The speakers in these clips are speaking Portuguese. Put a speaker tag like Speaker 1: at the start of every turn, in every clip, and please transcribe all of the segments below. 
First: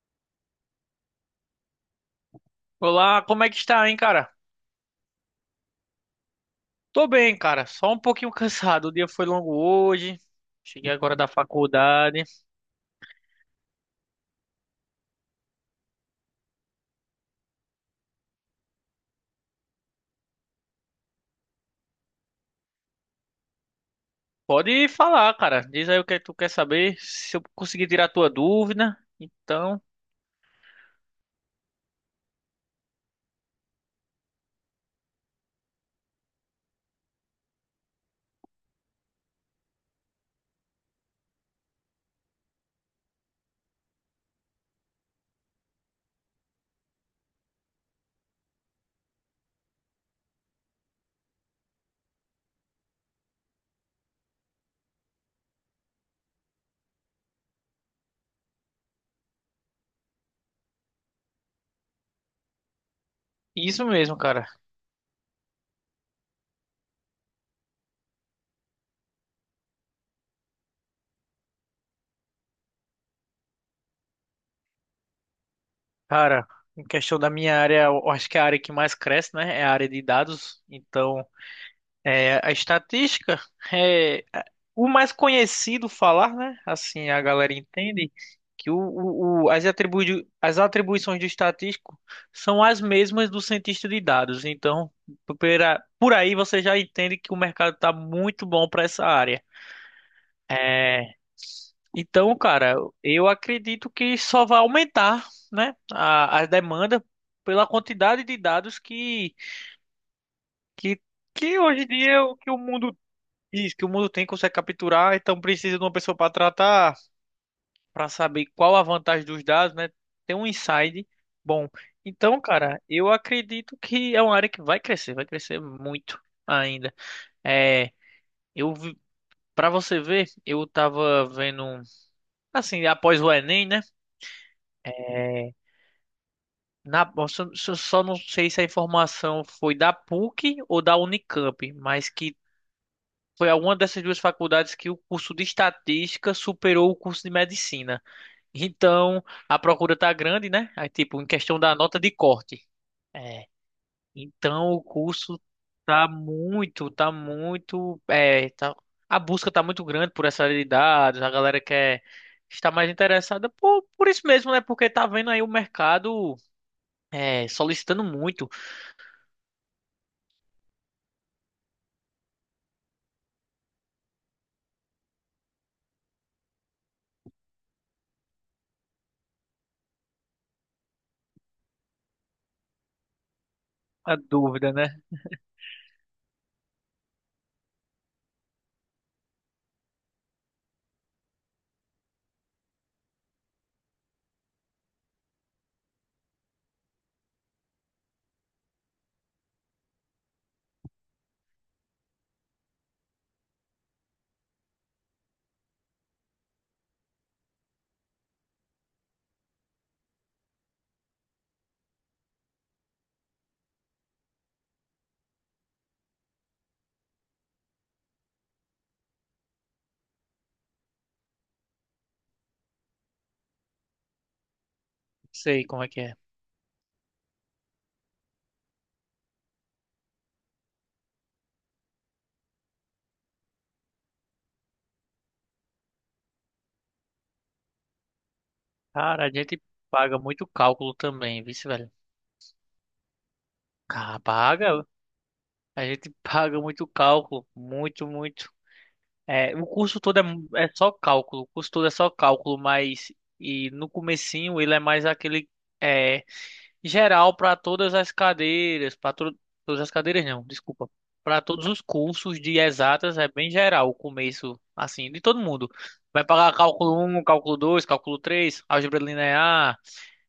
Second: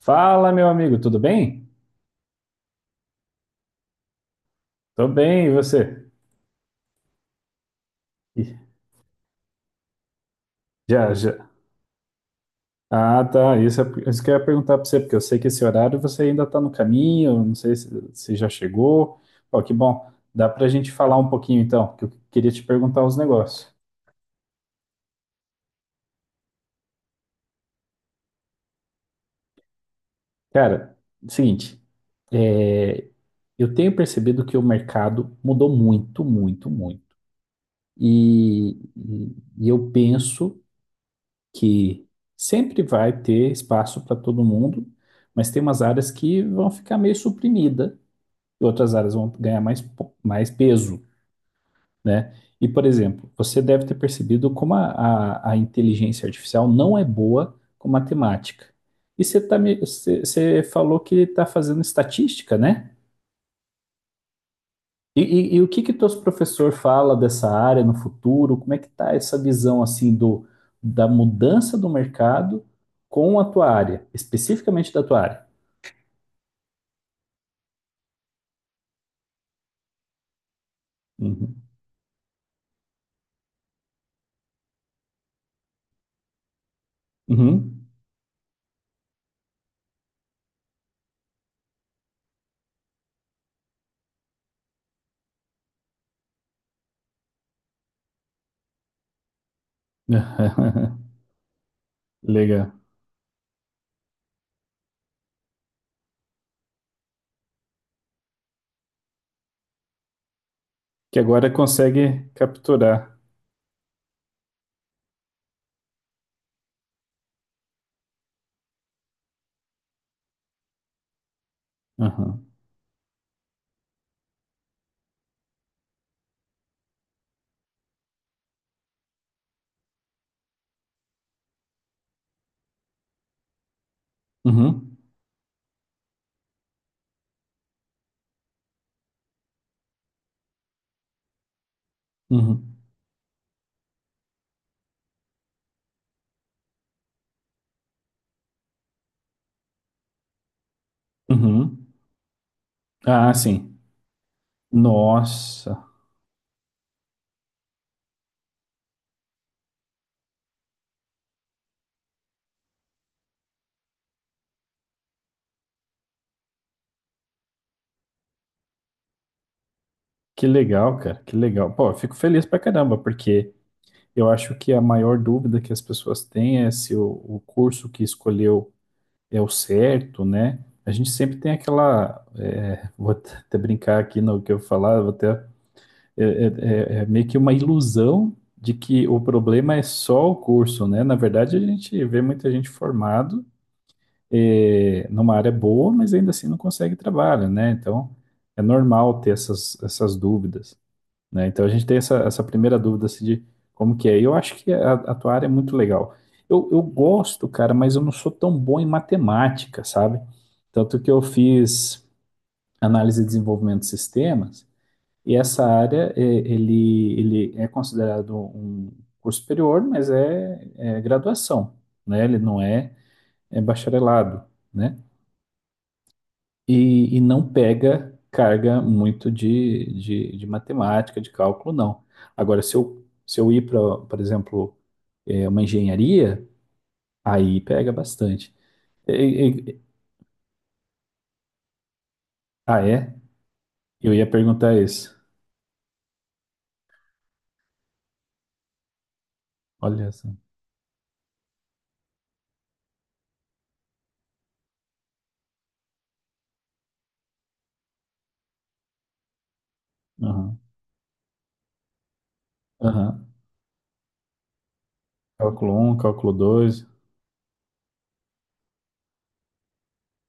Speaker 1: Fala, meu amigo, tudo bem?
Speaker 2: Olá, como é que está, hein, cara?
Speaker 1: Tô bem, e você?
Speaker 2: Tô bem, cara. Só um pouquinho
Speaker 1: Ih,
Speaker 2: cansado. O dia foi longo hoje. Cheguei
Speaker 1: já,
Speaker 2: agora da
Speaker 1: já.
Speaker 2: faculdade.
Speaker 1: Ah, tá. Isso, isso que eu ia perguntar pra você, porque eu sei que esse horário você ainda tá no caminho, não sei se já chegou. Ó, que bom. Dá pra gente falar um pouquinho então, que eu queria te perguntar uns negócios.
Speaker 2: Pode falar, cara. Diz aí o que tu quer saber, se eu conseguir tirar a tua dúvida. Então,
Speaker 1: Cara, seguinte, é, eu tenho percebido que o mercado mudou muito, muito, muito. E, e eu penso que sempre vai ter espaço para todo mundo, mas tem umas áreas que vão ficar meio suprimida e outras áreas vão ganhar mais, mais peso, né? E, por exemplo, você deve ter percebido como a inteligência artificial não é boa com matemática. E você, tá, você falou que está fazendo estatística, né?
Speaker 2: isso mesmo, cara.
Speaker 1: E o que que teus professor fala dessa área no futuro? Como é que tá essa visão assim do da mudança do mercado com a tua área, especificamente da tua área?
Speaker 2: Cara, em questão da minha área, eu acho que é a área que mais cresce, né, é a área de dados. Então,
Speaker 1: Uhum.
Speaker 2: é, a estatística é a- o mais conhecido falar, né? Assim a galera
Speaker 1: Uhum.
Speaker 2: entende que as atribuições do estatístico são as mesmas do cientista de dados. Então, por aí você já entende que o mercado está muito bom para essa área. Então,
Speaker 1: Legal.
Speaker 2: cara, eu acredito que só vai aumentar, né, a demanda pela quantidade de dados que,
Speaker 1: Que agora
Speaker 2: que hoje em dia
Speaker 1: consegue
Speaker 2: o que o mundo...
Speaker 1: capturar.
Speaker 2: Isso, que o mundo tem consegue capturar, então precisa de uma pessoa para tratar, para saber qual a vantagem dos dados, né? Tem um insight bom. Então,
Speaker 1: Uhum.
Speaker 2: cara, eu acredito que é uma área que vai crescer muito ainda. É, eu para você ver, eu tava vendo assim, após o Enem, né?
Speaker 1: Uhum.
Speaker 2: É, na, eu só, só só não sei se a informação foi da PUC ou da Unicamp, mas que
Speaker 1: Uhum.
Speaker 2: foi alguma dessas duas faculdades que o curso de estatística superou o curso de medicina. Então, a procura tá grande, né? Aí, tipo, em questão da
Speaker 1: Uhum.
Speaker 2: nota de corte.
Speaker 1: Ah,
Speaker 2: É.
Speaker 1: sim.
Speaker 2: Então, o curso
Speaker 1: Nossa,
Speaker 2: tá muito, tá muito, é, tá, a busca tá muito grande por essa área de dados, a galera quer estar mais interessada por isso mesmo, né? Porque tá vendo aí o mercado, é, solicitando muito
Speaker 1: que legal, cara, que legal. Pô, eu fico feliz pra caramba, porque eu acho que a maior dúvida que as pessoas têm é se o curso que escolheu é o certo, né? A gente sempre tem aquela. É, vou até até brincar
Speaker 2: a
Speaker 1: aqui no que eu
Speaker 2: dúvida, né?
Speaker 1: falar, vou até, é, é- é meio que uma ilusão de que o problema é só o curso, né? Na verdade, a gente vê muita gente formado, é, numa área boa, mas ainda assim não consegue trabalho, né? Então é normal ter essas dúvidas, né? Então a gente tem essa primeira dúvida assim, de como que é. Eu acho que a tua área é muito legal. Eu gosto, cara, mas eu não sou tão bom em matemática, sabe? Tanto que eu fiz análise e desenvolvimento de sistemas, e essa área, é, ele é considerado um curso superior, mas é graduação, né? Ele não é, é bacharelado, né?
Speaker 2: Sei como é que é.
Speaker 1: E não pega carga muito de matemática, de cálculo, não. Agora, se eu ir para, por exemplo, é, uma engenharia, aí pega bastante. E-
Speaker 2: Cara, a gente
Speaker 1: e- e-
Speaker 2: paga muito cálculo também, vice, velho.
Speaker 1: ah, é? Eu
Speaker 2: Cara,
Speaker 1: ia perguntar
Speaker 2: paga,
Speaker 1: isso.
Speaker 2: a gente paga muito cálculo, muito, muito. É, o curso
Speaker 1: Olha
Speaker 2: todo é,
Speaker 1: só.
Speaker 2: é só cálculo, o curso todo é só cálculo, mas e no comecinho ele é mais aquele é, geral para todas as cadeiras, para todas as cadeiras não,
Speaker 1: Aham,
Speaker 2: desculpa, para todos os cursos de exatas
Speaker 1: aham.
Speaker 2: é bem geral o começo, assim, de todo mundo.
Speaker 1: Cálculo um,
Speaker 2: Vai
Speaker 1: cálculo
Speaker 2: pagar
Speaker 1: dois.
Speaker 2: cálculo um, cálculo 2, cálculo 3, álgebra linear,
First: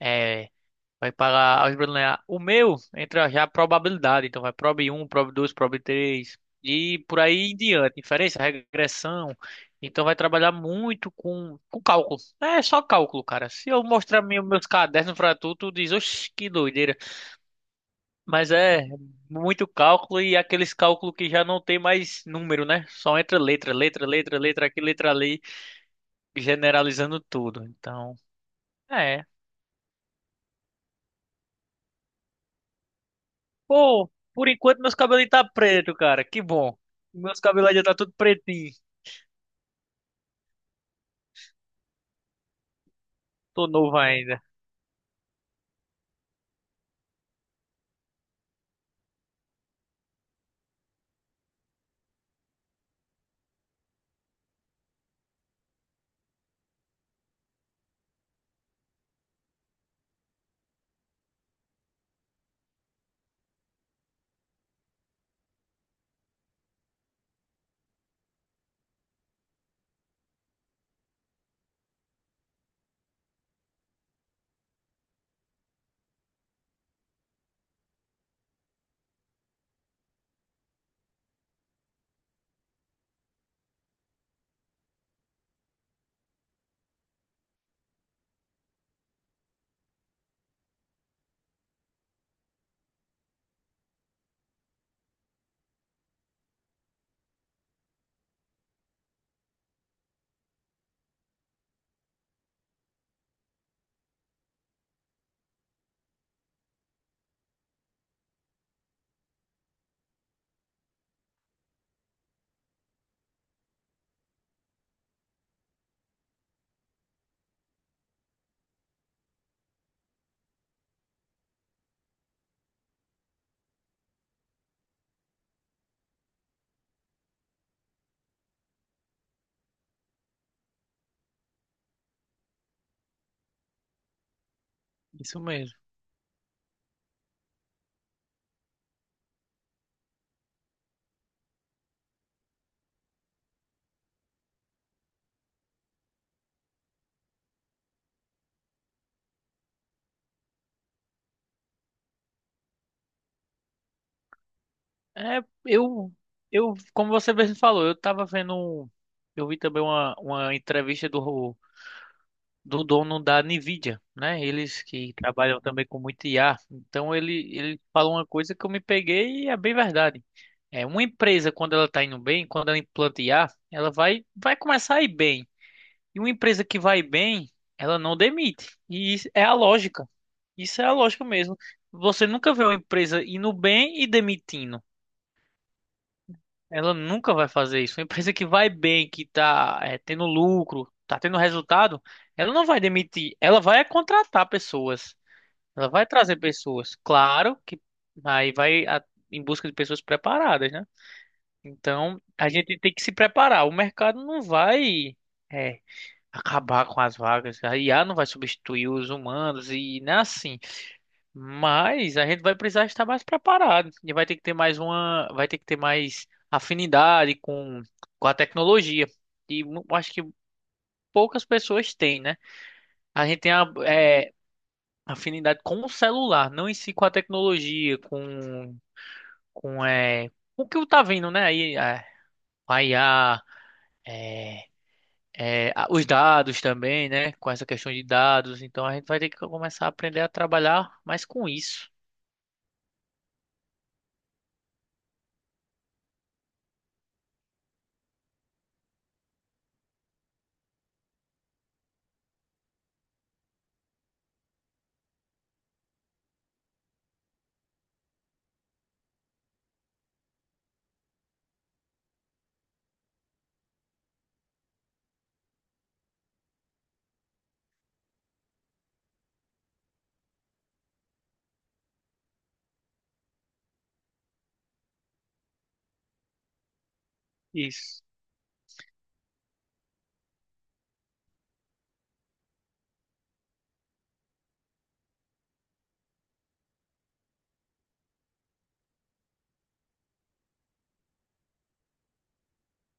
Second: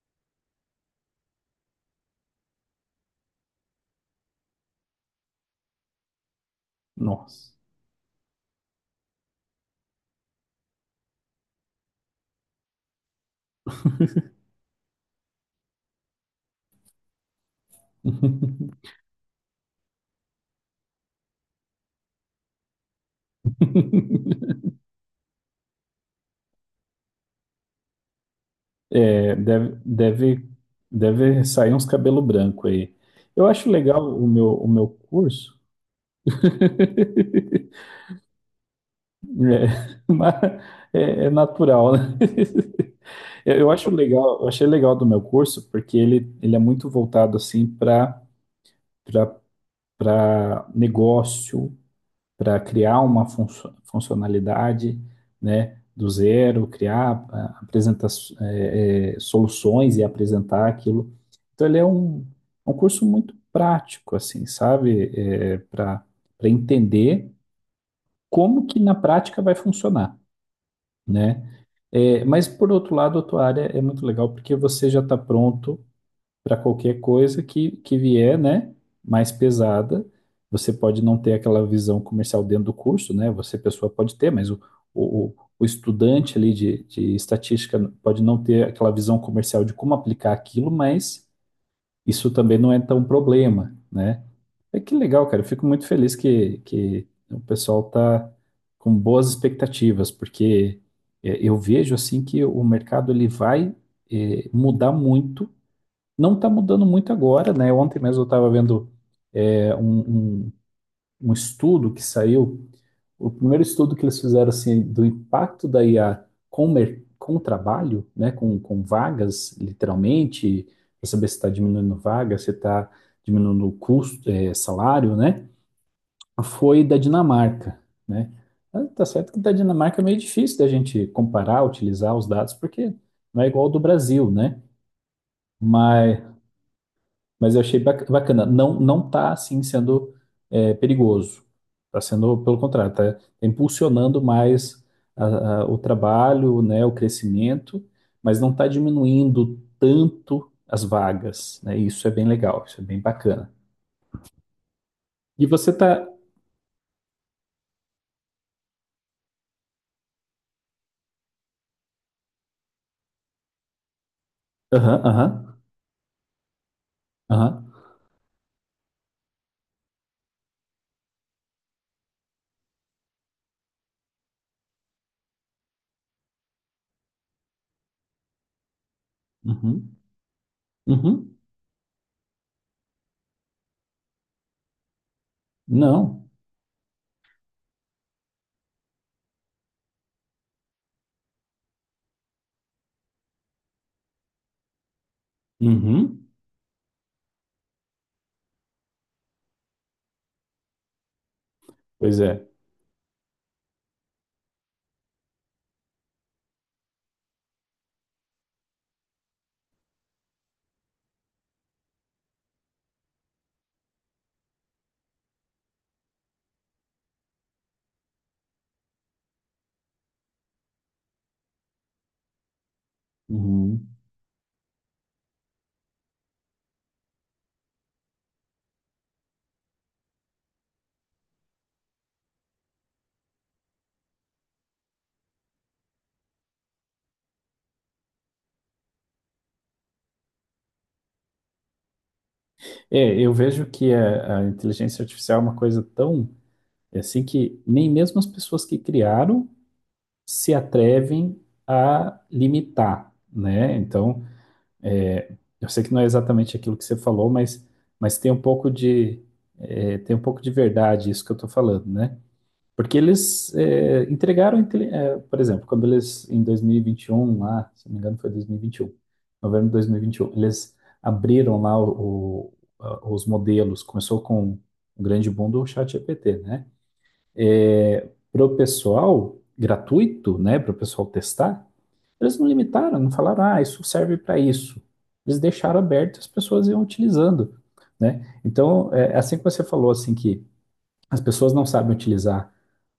Speaker 2: é, vai pagar álgebra linear. O meu entra já a probabilidade. Então vai prob um prob 2 prob 3 e por aí
Speaker 1: Nossa.
Speaker 2: em diante. Inferência, regressão. Então vai trabalhar muito com cálculo. É só cálculo, cara. Se eu mostrar meus cadernos pra tu, tu diz, oxe, que doideira. Mas é muito cálculo e aqueles cálculos que já não tem mais número, né? Só entra letra, letra, letra, letra aqui, letra ali, generalizando tudo. Então, é,
Speaker 1: É, deve sair uns cabelo branco aí. Eu acho
Speaker 2: pô,
Speaker 1: legal
Speaker 2: por
Speaker 1: o
Speaker 2: enquanto
Speaker 1: meu
Speaker 2: meus cabelos tá
Speaker 1: curso.
Speaker 2: preto, cara. Que bom. Meus cabelos já tá tudo pretinho.
Speaker 1: É, mas é natural, né? Eu
Speaker 2: Tô
Speaker 1: eu acho
Speaker 2: novo
Speaker 1: legal,
Speaker 2: ainda.
Speaker 1: eu achei legal do meu curso, porque ele é muito voltado assim para para negócio, para criar uma funcionalidade, né, do zero, criar, apresentar, soluções e apresentar aquilo. Então ele é um, um curso muito prático, assim, sabe? É, para para entender como que na prática vai funcionar, né? É, mas por outro lado, a tua área é muito legal porque você já está pronto para qualquer coisa que vier, né? Mais pesada. Você pode não ter aquela visão comercial dentro do curso, né? Você, pessoa, pode ter, mas o, o estudante ali de estatística pode não ter aquela visão comercial de como aplicar aquilo, mas isso também não é tão problema, né? É que legal, cara. Eu fico muito feliz que o pessoal tá com boas expectativas, porque é, eu vejo assim que o mercado ele vai é, mudar muito. Não está mudando muito agora, né? Ontem mesmo eu estava vendo é, um, um estudo que saiu, o primeiro estudo que eles fizeram assim do impacto da IA com, com o trabalho, né? Com vagas, literalmente, para saber se está diminuindo vaga, se está diminuindo o custo, é, salário, né? Foi da Dinamarca, né? Ah, tá certo que da Dinamarca é meio difícil da gente comparar, utilizar os dados, porque não é igual ao do Brasil, né?
Speaker 2: Isso mesmo.
Speaker 1: Mas, mas eu achei bacana. Não, não tá, assim, sendo é, perigoso. Tá sendo, pelo contrário, tá impulsionando mais o trabalho, né, o crescimento, mas não tá diminuindo tanto as vagas, né? Isso é bem legal, isso é bem bacana.
Speaker 2: É,
Speaker 1: E você tá...
Speaker 2: como você mesmo falou, eu tava vendo, eu vi também uma entrevista do, do dono da Nvidia, né? Eles
Speaker 1: Aham,
Speaker 2: que
Speaker 1: aham,
Speaker 2: trabalham também com muito IA. Então ele,
Speaker 1: aham,
Speaker 2: ele falou uma coisa que eu me peguei e é bem verdade. É, uma empresa, quando ela tá indo bem, quando ela implanta IA, ela vai, vai começar a ir bem. E uma empresa que vai bem, ela não demite. E isso é a
Speaker 1: uhum,
Speaker 2: lógica. Isso é a lógica
Speaker 1: uhum.
Speaker 2: mesmo. Você nunca vê uma empresa indo bem e demitindo.
Speaker 1: Não.
Speaker 2: Ela nunca vai fazer isso. Uma empresa que vai bem, que tá, eh, tendo lucro, tá tendo resultado, ela não vai demitir. Ela vai contratar pessoas. Ela vai
Speaker 1: Uhum.
Speaker 2: trazer pessoas. Claro que aí vai a- em busca de pessoas preparadas, né?
Speaker 1: Pois
Speaker 2: Então,
Speaker 1: é.
Speaker 2: a gente tem que se preparar. O mercado não vai, é, acabar com as vagas. A IA não vai substituir os humanos e não é assim. Mas a gente vai precisar estar mais preparado e vai ter que ter vai ter que ter mais afinidade com a tecnologia. E acho que poucas pessoas têm, né? A gente tem a,
Speaker 1: Uhum.
Speaker 2: é, afinidade com o celular, não em si com a tecnologia, com é, o que tá vindo, né? Aí é, a IA, é, os dados também, né? Com essa questão de dados, então a gente vai ter que começar a aprender a trabalhar mais com isso.
Speaker 1: É, eu vejo que a inteligência artificial é uma coisa tão é assim que nem mesmo as pessoas que criaram se atrevem a limitar, né? Então, é, eu sei que não é exatamente aquilo que você falou, mas tem um pouco de é, tem um pouco de verdade isso que eu estou falando, né? Porque eles é, entregaram, é, por exemplo, quando eles, em 2021, lá, se não me engano foi 2021, novembro de 2021, eles abriram lá os modelos, começou com o grande boom do ChatGPT, né?
Speaker 2: Isso.
Speaker 1: Para o pessoal, gratuito, né, para o pessoal testar, eles não limitaram, não falaram, ah, isso serve para isso. Eles deixaram aberto e as pessoas iam utilizando, né? Então, é assim que você falou, assim, que as pessoas não sabem utilizar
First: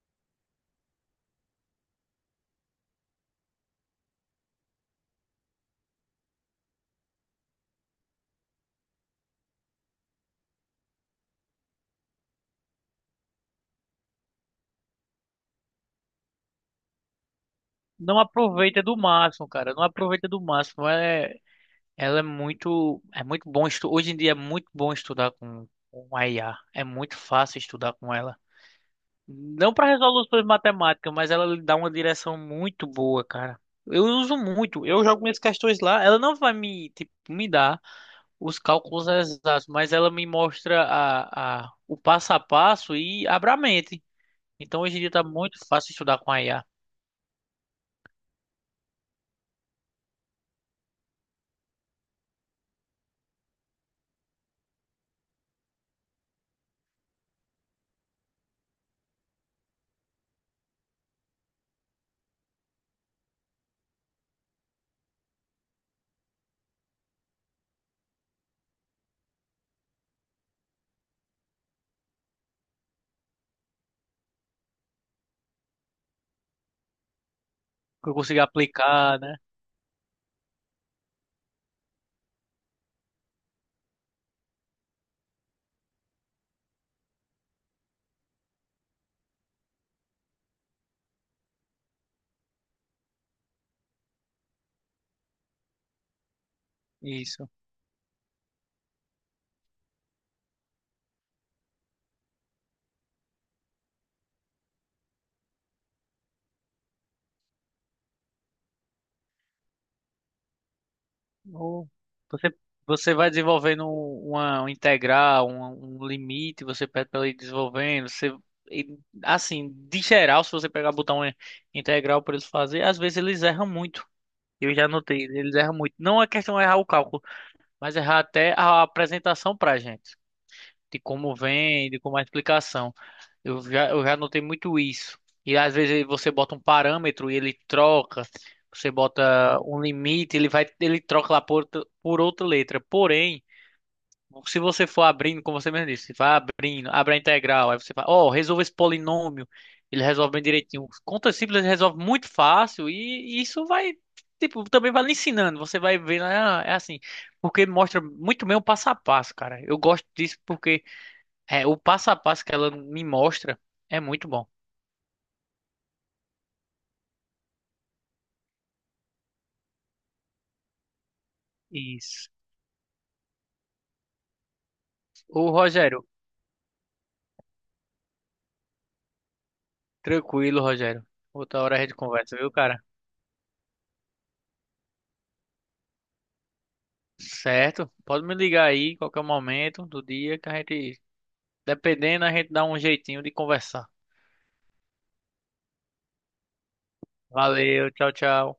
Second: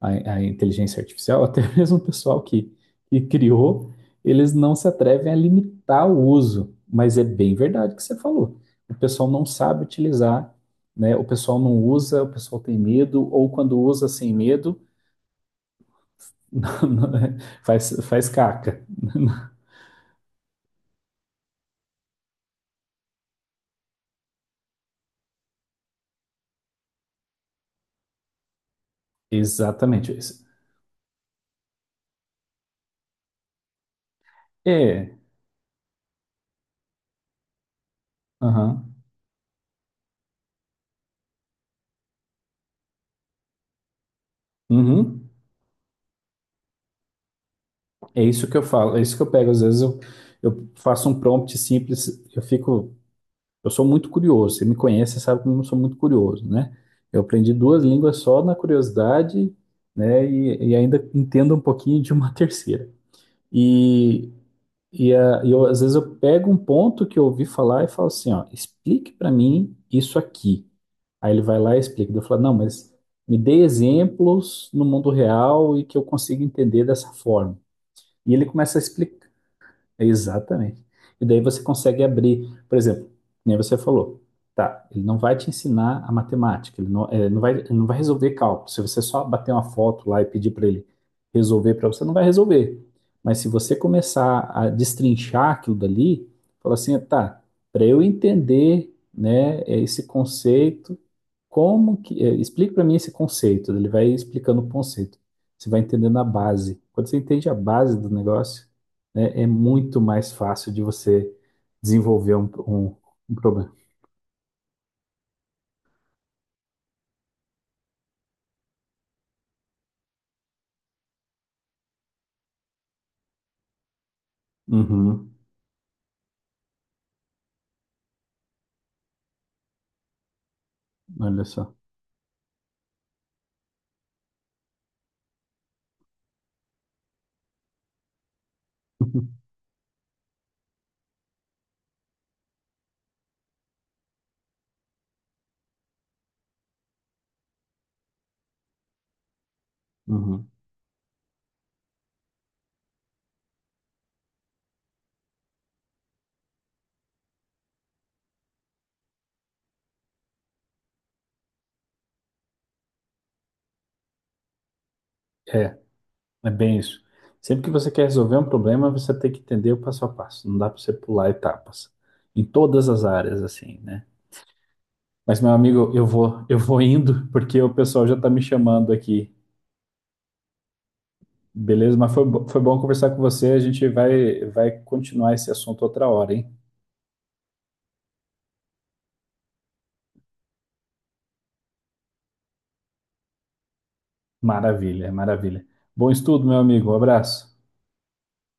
Speaker 1: a, a inteligência artificial, até mesmo o pessoal que criou, eles não se atrevem a limitar o uso. Mas é bem verdade o que você falou. O pessoal não sabe utilizar, né? O pessoal não usa, o pessoal tem medo, ou quando usa sem medo, não- não é- faz,
Speaker 2: Não
Speaker 1: faz caca.
Speaker 2: aproveita do máximo, cara. Não aproveita do máximo. É, ela é muito bom hoje em dia é muito bom estudar com a IA. É muito fácil estudar com ela. Não para
Speaker 1: Exatamente
Speaker 2: resoluções
Speaker 1: isso.
Speaker 2: matemáticas, mas ela lhe dá uma direção muito boa, cara. Eu uso muito. Eu
Speaker 1: É,
Speaker 2: jogo minhas questões lá. Ela não vai me, tipo, me dar os
Speaker 1: aham,
Speaker 2: cálculos exatos, mas ela me mostra a, o passo a passo e abre a mente. Então hoje em dia tá
Speaker 1: uhum.
Speaker 2: muito fácil estudar com a IA.
Speaker 1: É isso que eu falo, é isso que eu pego. Às vezes eu faço um prompt simples, eu fico. Eu sou muito curioso. Você me conhece, você sabe como eu sou muito curioso, né? Eu aprendi duas línguas só na curiosidade, né? Ainda entendo um pouquinho de uma terceira. E, e eu, às vezes eu pego um ponto que eu ouvi falar e falo assim, ó, explique para mim isso aqui. Aí ele vai lá e explica. Daí eu falo, não, mas me dê exemplos no mundo real e que eu consiga entender dessa forma.
Speaker 2: Que eu
Speaker 1: E
Speaker 2: consigo
Speaker 1: ele começa a
Speaker 2: aplicar,
Speaker 1: explicar.
Speaker 2: né?
Speaker 1: Exatamente. E daí você consegue abrir, por exemplo, nem você falou, tá, ele não vai te ensinar a matemática, ele não, não vai, ele não vai resolver cálculo. Se você só bater uma foto lá e pedir para ele resolver para você, não vai resolver. Mas se você começar a destrinchar aquilo dali, falar assim, tá,
Speaker 2: Isso.
Speaker 1: para eu entender, né, esse conceito, como que, explica para mim esse conceito, ele vai explicando o conceito. Você vai entendendo a base. Quando você entende a base do negócio, é, é muito mais fácil de você
Speaker 2: Ou
Speaker 1: desenvolver
Speaker 2: Você, você vai
Speaker 1: um problema.
Speaker 2: desenvolvendo uma, um integral, um limite, você pede para ele ir desenvolvendo. Você, e, assim, de geral, se você pegar botar uma integral para eles fazer, às vezes eles erram muito. Eu já notei,
Speaker 1: Uhum,
Speaker 2: eles erram muito. Não é questão de errar o cálculo, mas errar até a apresentação para a gente, de como
Speaker 1: olha só.
Speaker 2: vem, de como é a explicação. Eu já notei muito isso. E às vezes você bota um parâmetro e ele troca. Você bota um limite, ele vai, ele troca lá por, por outra letra. Porém, se você for abrindo, como você mesmo disse, vai abrindo, abre a integral, aí você fala, ó, resolve esse polinômio. Ele resolve bem
Speaker 1: Uhum.
Speaker 2: direitinho. Conta simples ele resolve muito fácil e isso vai, tipo, também vai lhe ensinando. Você vai vendo, ah, é assim, porque mostra muito bem o passo a passo, cara. Eu gosto disso porque é, o passo a passo que ela me mostra é muito bom.
Speaker 1: É, é bem isso. Sempre que você quer resolver um problema, você tem que entender o passo a passo. Não dá para você pular etapas.
Speaker 2: Isso.
Speaker 1: Em todas as áreas, assim, né? Mas, meu
Speaker 2: Ô,
Speaker 1: amigo,
Speaker 2: Rogério,
Speaker 1: eu vou indo, porque o pessoal já está me chamando aqui.
Speaker 2: tranquilo, Rogério. Outra hora a gente
Speaker 1: Beleza? Mas foi,
Speaker 2: conversa, viu,
Speaker 1: foi bom
Speaker 2: cara?
Speaker 1: conversar com você. A gente vai, vai continuar esse assunto outra hora, hein?
Speaker 2: Certo? Pode me ligar aí, qualquer momento do dia, que a gente, dependendo, a gente dá um jeitinho de conversar.
Speaker 1: Maravilha, maravilha. Bom estudo, meu amigo. Um abraço.
Speaker 2: Valeu, tchau, tchau.